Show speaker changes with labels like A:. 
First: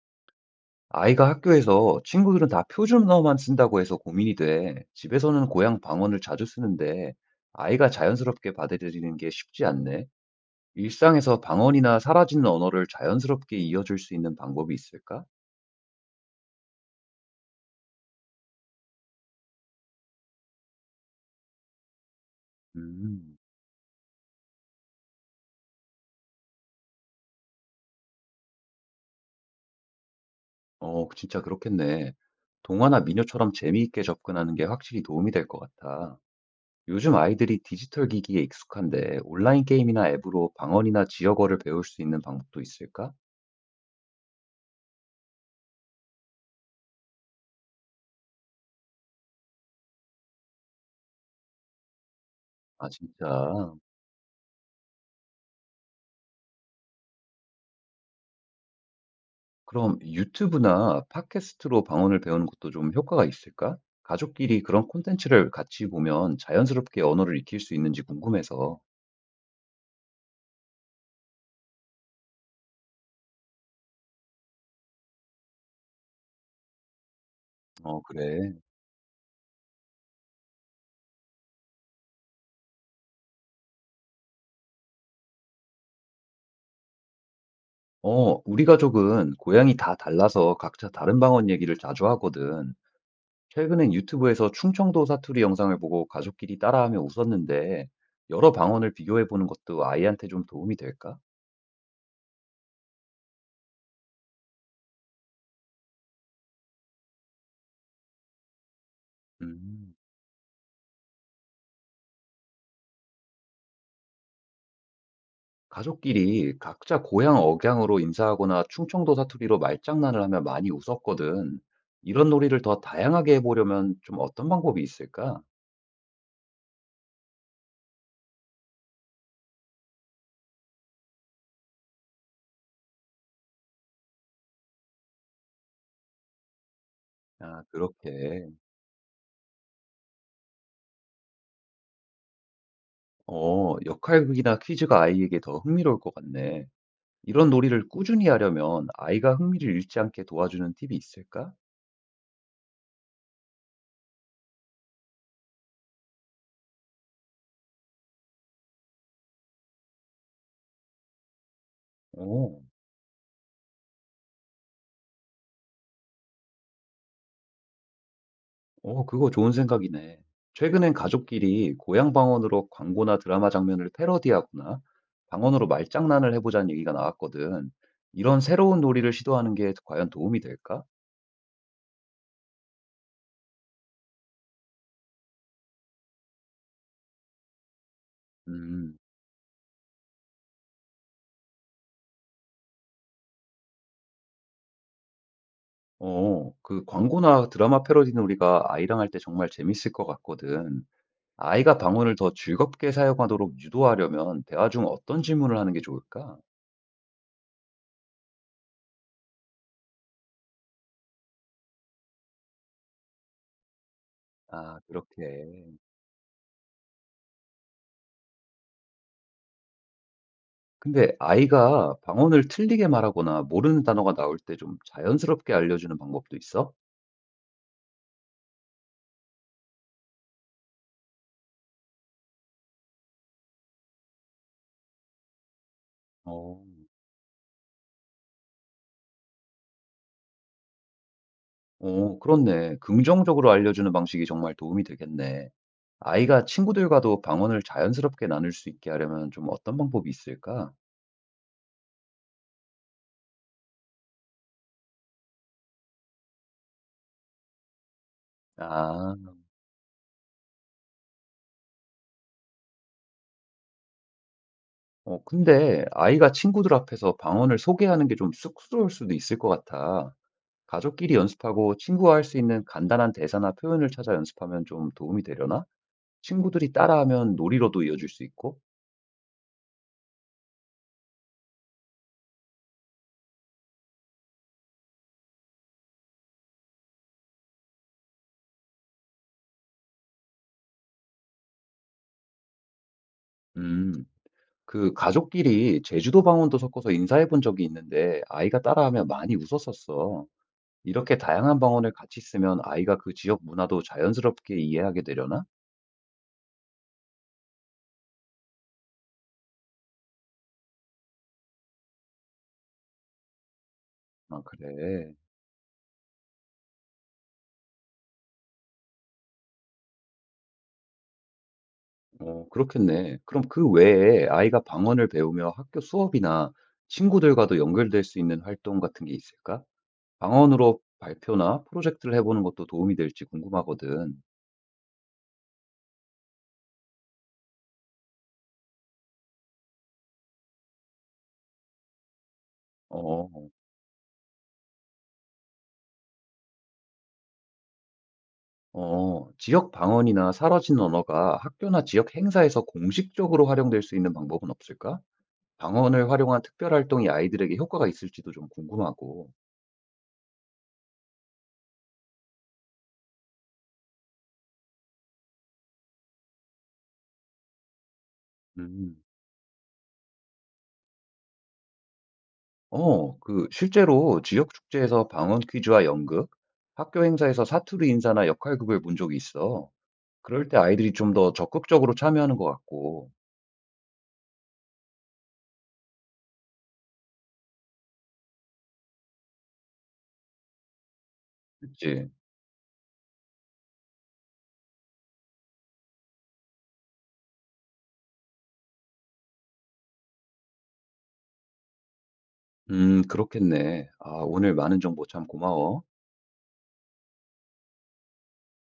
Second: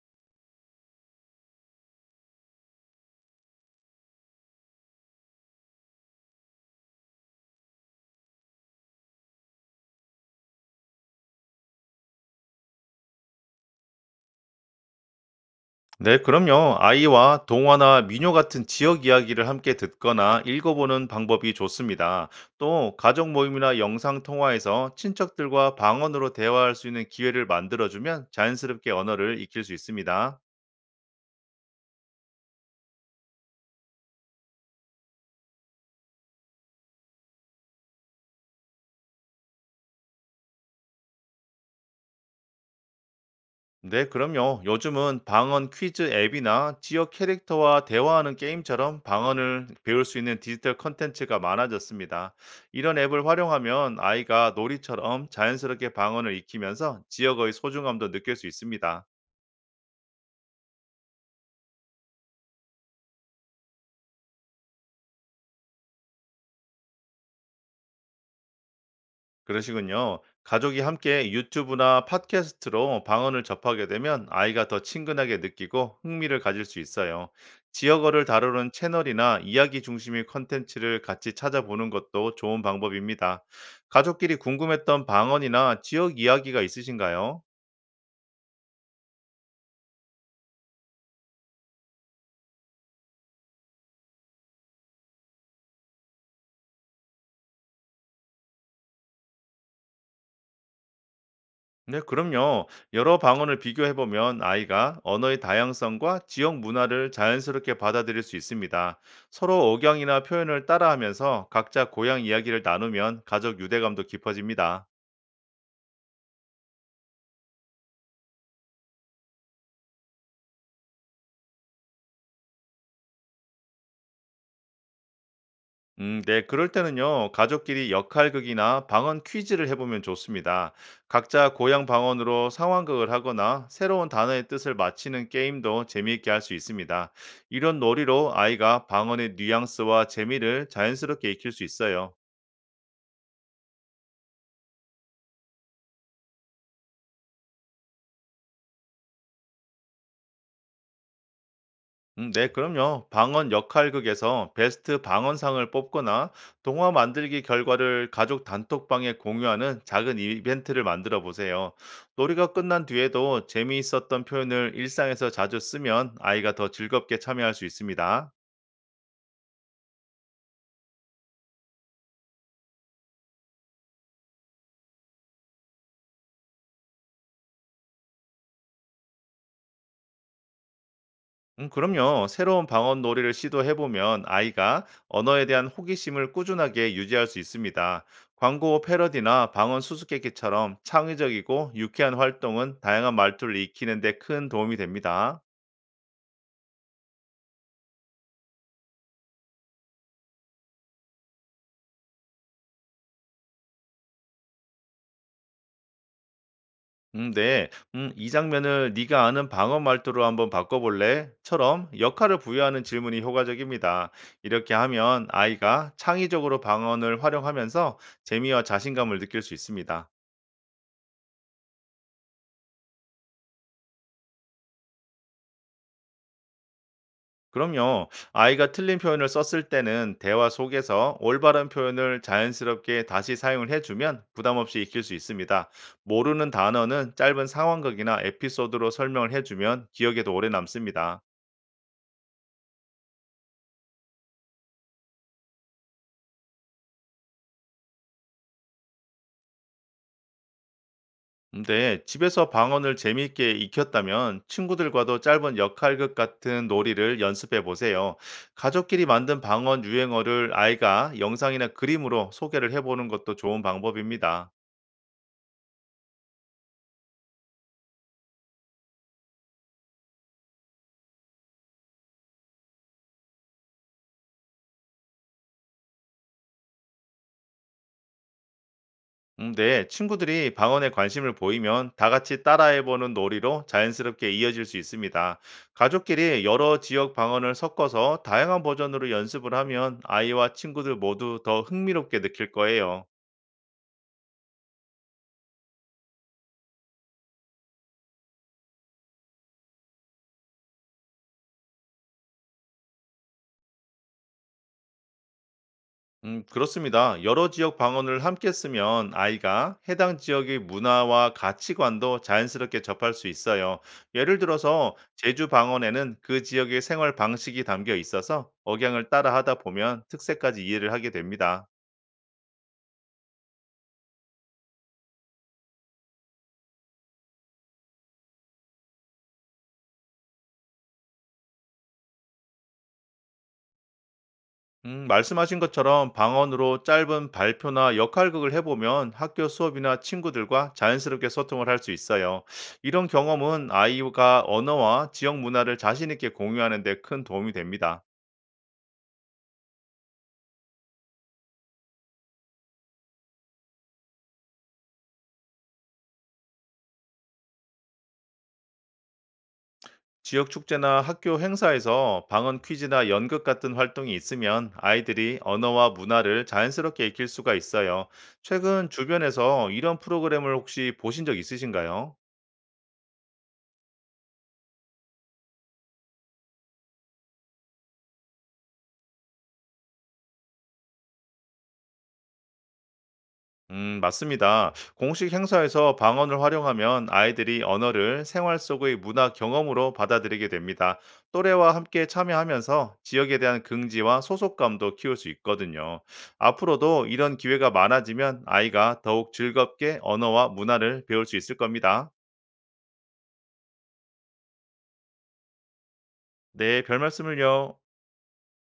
A: 아이가 학교에서 친구들은 다 표준어만 쓴다고 해서 고민이 돼. 집에서는 고향 방언을 자주 쓰는데 아이가 자연스럽게 받아들이는 게 쉽지 않네. 일상에서 방언이나 사라지는 언어를 자연스럽게 이어줄 수 있는 방법이 있을까?
B: 네, 그럼요. 아이와 동화나 민요 같은 지역 이야기를 함께 듣거나 읽어보는 방법이 좋습니다. 또 가족
A: 음,
B: 모임이나 영상 통화에서 친척들과 방언으로 대화할 수 있는 기회를 만들어주면 자연스럽게 언어를 익힐 수 있습니다.
A: 진짜 그렇겠네. 동화나 미녀처럼 재미있게 접근하는 게 확실히 도움이 될 것 같아. 요즘 아이들이 디지털 기기에 익숙한데 온라인 게임이나 앱으로 방언이나 지역어를 배울 수 있는 방법도 있을까?
B: 네, 그럼요. 요즘은 방언 퀴즈 앱이나 지역 캐릭터와 대화하는 게임처럼 방언을 배울 수 있는 디지털 컨텐츠가 많아졌습니다.
A: 아,
B: 이런 앱을
A: 진짜.
B: 활용하면 아이가 놀이처럼 자연스럽게 방언을 익히면서 지역의 소중함도 느낄 수 있습니다.
A: 그럼 유튜브나 팟캐스트로 방언을 배우는 것도 좀 효과가 있을까? 가족끼리 그런 콘텐츠를 같이 보면 자연스럽게 언어를 익힐 수 있는지 궁금해서.
B: 그러시군요. 가족이 함께 유튜브나 팟캐스트로 방언을 접하게 되면 아이가 더 친근하게 느끼고 흥미를 가질 수 있어요.
A: 어,
B: 지역어를
A: 그래.
B: 다루는 채널이나 이야기 중심의 컨텐츠를 같이 찾아보는 것도 좋은 방법입니다. 가족끼리 궁금했던 방언이나 지역 이야기가 있으신가요?
A: 우리 가족은 고향이 다 달라서 각자 다른 방언 얘기를 자주 하거든. 최근엔 유튜브에서 충청도 사투리 영상을 보고 가족끼리 따라하며 웃었는데, 여러 방언을 비교해 보는 것도 아이한테 좀 도움이 될까?
B: 네, 그럼요. 여러 방언을 비교해보면 아이가 언어의 다양성과 지역 문화를 자연스럽게 받아들일 수 있습니다. 서로
A: 음.
B: 억양이나 표현을 따라하면서 각자 고향 이야기를 나누면 가족 유대감도 깊어집니다.
A: 가족끼리 각자 고향 억양으로 인사하거나 충청도 사투리로 말장난을 하면 많이 웃었거든. 이런 놀이를 더 다양하게 해보려면 좀 어떤 방법이 있을까?
B: 네, 그럴 때는요, 가족끼리 역할극이나 방언 퀴즈를 해보면 좋습니다. 각자 고향 방언으로 상황극을 하거나 새로운 단어의 뜻을 맞히는 게임도 재미있게 할 수 있습니다.
A: 아,
B: 이런 놀이로
A: 그렇게.
B: 아이가 방언의 뉘앙스와 재미를 자연스럽게 익힐 수 있어요.
A: 역할극이나 퀴즈가 아이에게 더 흥미로울 것 같네. 이런 놀이를 꾸준히 하려면 아이가 흥미를 잃지 않게 도와주는 팁이 있을까?
B: 네, 그럼요. 방언 역할극에서 베스트 방언상을 뽑거나 동화 만들기 결과를 가족 단톡방에 공유하는 작은 이벤트를 만들어 보세요. 놀이가
A: 오.
B: 끝난 뒤에도 재미있었던 표현을 일상에서 자주 쓰면 아이가 더 즐겁게 참여할 수 있습니다.
A: 어 그거 좋은 생각이네. 최근엔 가족끼리 고향 방언으로 광고나 드라마 장면을 패러디하거나 방언으로 말장난을 해보자는 얘기가 나왔거든. 이런 새로운 놀이를 시도하는 게 과연 도움이 될까?
B: 그럼요. 새로운 방언 놀이를 시도해보면 아이가 언어에 대한 호기심을 꾸준하게 유지할 수 있습니다. 광고
A: 음,
B: 패러디나 방언 수수께끼처럼 창의적이고 유쾌한 활동은 다양한 말투를 익히는 데 큰 도움이 됩니다.
A: 그 광고나 드라마 패러디 놀이가 아이랑 할 때 정말 재밌을 것 같거든. 아이가 방언을 더 즐겁게 사용하도록 유도하려면 대화 중 어떤 질문을 하는 게 좋을까?
B: 네. 이 장면을 네가 아는 방언 말투로 한번 바꿔볼래? 처럼 역할을 부여하는 질문이 효과적입니다. 이렇게
A: 아,
B: 하면
A: 그렇게.
B: 아이가 창의적으로 방언을 활용하면서 재미와 자신감을 느낄 수 있습니다.
A: 근데 아이가 방언을 틀리게 말하거나 모르는 단어가 나올 때 좀 자연스럽게 알려주는 방법도 있어?
B: 그럼요. 아이가 틀린 표현을 썼을 때는 대화 속에서 올바른 표현을 자연스럽게 다시 사용을 해주면 부담 없이 익힐 수 있습니다. 모르는
A: 어,
B: 단어는 짧은 상황극이나 에피소드로 설명을 해주면 기억에도 오래 남습니다.
A: 그렇네. 긍정적으로 알려주는 방식이 정말 도움이 되겠네. 아이가 친구들과도 방언을 자연스럽게 나눌 수 있게 하려면 좀 어떤 방법이 있을까?
B: 근데 집에서 방언을 재미있게 익혔다면 친구들과도 짧은 역할극 같은 놀이를 연습해 보세요. 가족끼리
A: 아,
B: 만든 방언 유행어를 아이가 영상이나 그림으로 소개를 해보는 것도 좋은 방법입니다.
A: 근데 아이가 친구들 앞에서 방언을 소개하는 게 좀 쑥스러울 수도 있을 것 같아. 가족끼리 연습하고 친구와 할 수 있는 간단한 대사나 표현을 찾아 연습하면 좀 도움이 되려나? 친구들이 따라하면 놀이로도 이어질 수 있고?
B: 네, 친구들이 방언에 관심을 보이면 다 같이 따라해보는 놀이로 자연스럽게 이어질 수 있습니다. 가족끼리 여러 지역 방언을 섞어서 다양한 버전으로 연습을 하면 아이와 친구들 모두 더 흥미롭게 느낄 거예요.
A: 음, 그 가족끼리 제주도 방언도 섞어서 인사해 본 적이 있는데 아이가 따라하며 많이 웃었었어. 이렇게 다양한 방언을 같이 쓰면 아이가 그 지역 문화도 자연스럽게 이해하게 되려나?
B: 그렇습니다. 여러 지역 방언을 함께 쓰면 아이가 해당 지역의 문화와 가치관도 자연스럽게 접할 수 있어요. 예를
A: 아,
B: 들어서
A: 그래.
B: 제주 방언에는 그 지역의 생활 방식이 담겨 있어서 억양을 따라 하다 보면 특색까지 이해를 하게 됩니다.
A: 그렇겠네. 그럼 그 외에 아이가 방언을 배우며 학교 수업이나 친구들과도 연결될 수 있는 활동 같은 게 있을까? 방언으로 발표나 프로젝트를 해보는 것도 도움이 될지 궁금하거든.
B: 말씀하신 것처럼 방언으로 짧은 발표나 역할극을 해보면 학교 수업이나 친구들과 자연스럽게 소통을 할 수 있어요. 이런
A: 어,
B: 경험은 아이가 언어와 지역 문화를 자신있게 공유하는 데 큰 도움이 됩니다.
A: 지역 방언이나 사라진 언어가 학교나 지역 행사에서 공식적으로 활용될 수 있는 방법은 없을까? 방언을 활용한 특별 활동이 아이들에게 효과가 있을지도 좀 궁금하고.
B: 지역 축제나 학교 행사에서 방언 퀴즈나 연극 같은 활동이 있으면 아이들이 언어와 문화를 자연스럽게 익힐 수가 있어요. 최근
A: 음,
B: 주변에서 이런 프로그램을 혹시 보신 적 있으신가요?
A: 그 실제로 지역 축제에서 방언 퀴즈와 연극, 학교 행사에서 사투리 인사나 역할극을 본 적이 있어. 그럴 때 아이들이 좀 더 적극적으로 참여하는 것 같고.
B: 맞습니다. 공식 행사에서 방언을 활용하면 아이들이 언어를 생활 속의 문화 경험으로 받아들이게 됩니다. 또래와 함께
A: 그치?
B: 참여하면서 지역에 대한 긍지와 소속감도 키울 수 있거든요. 앞으로도 이런 기회가 많아지면 아이가 더욱 즐겁게 언어와 문화를 배울 수 있을 겁니다.
A: 그렇겠네. 아, 오늘 많은 정보 참 고마워.
B: 네, 별 말씀을요.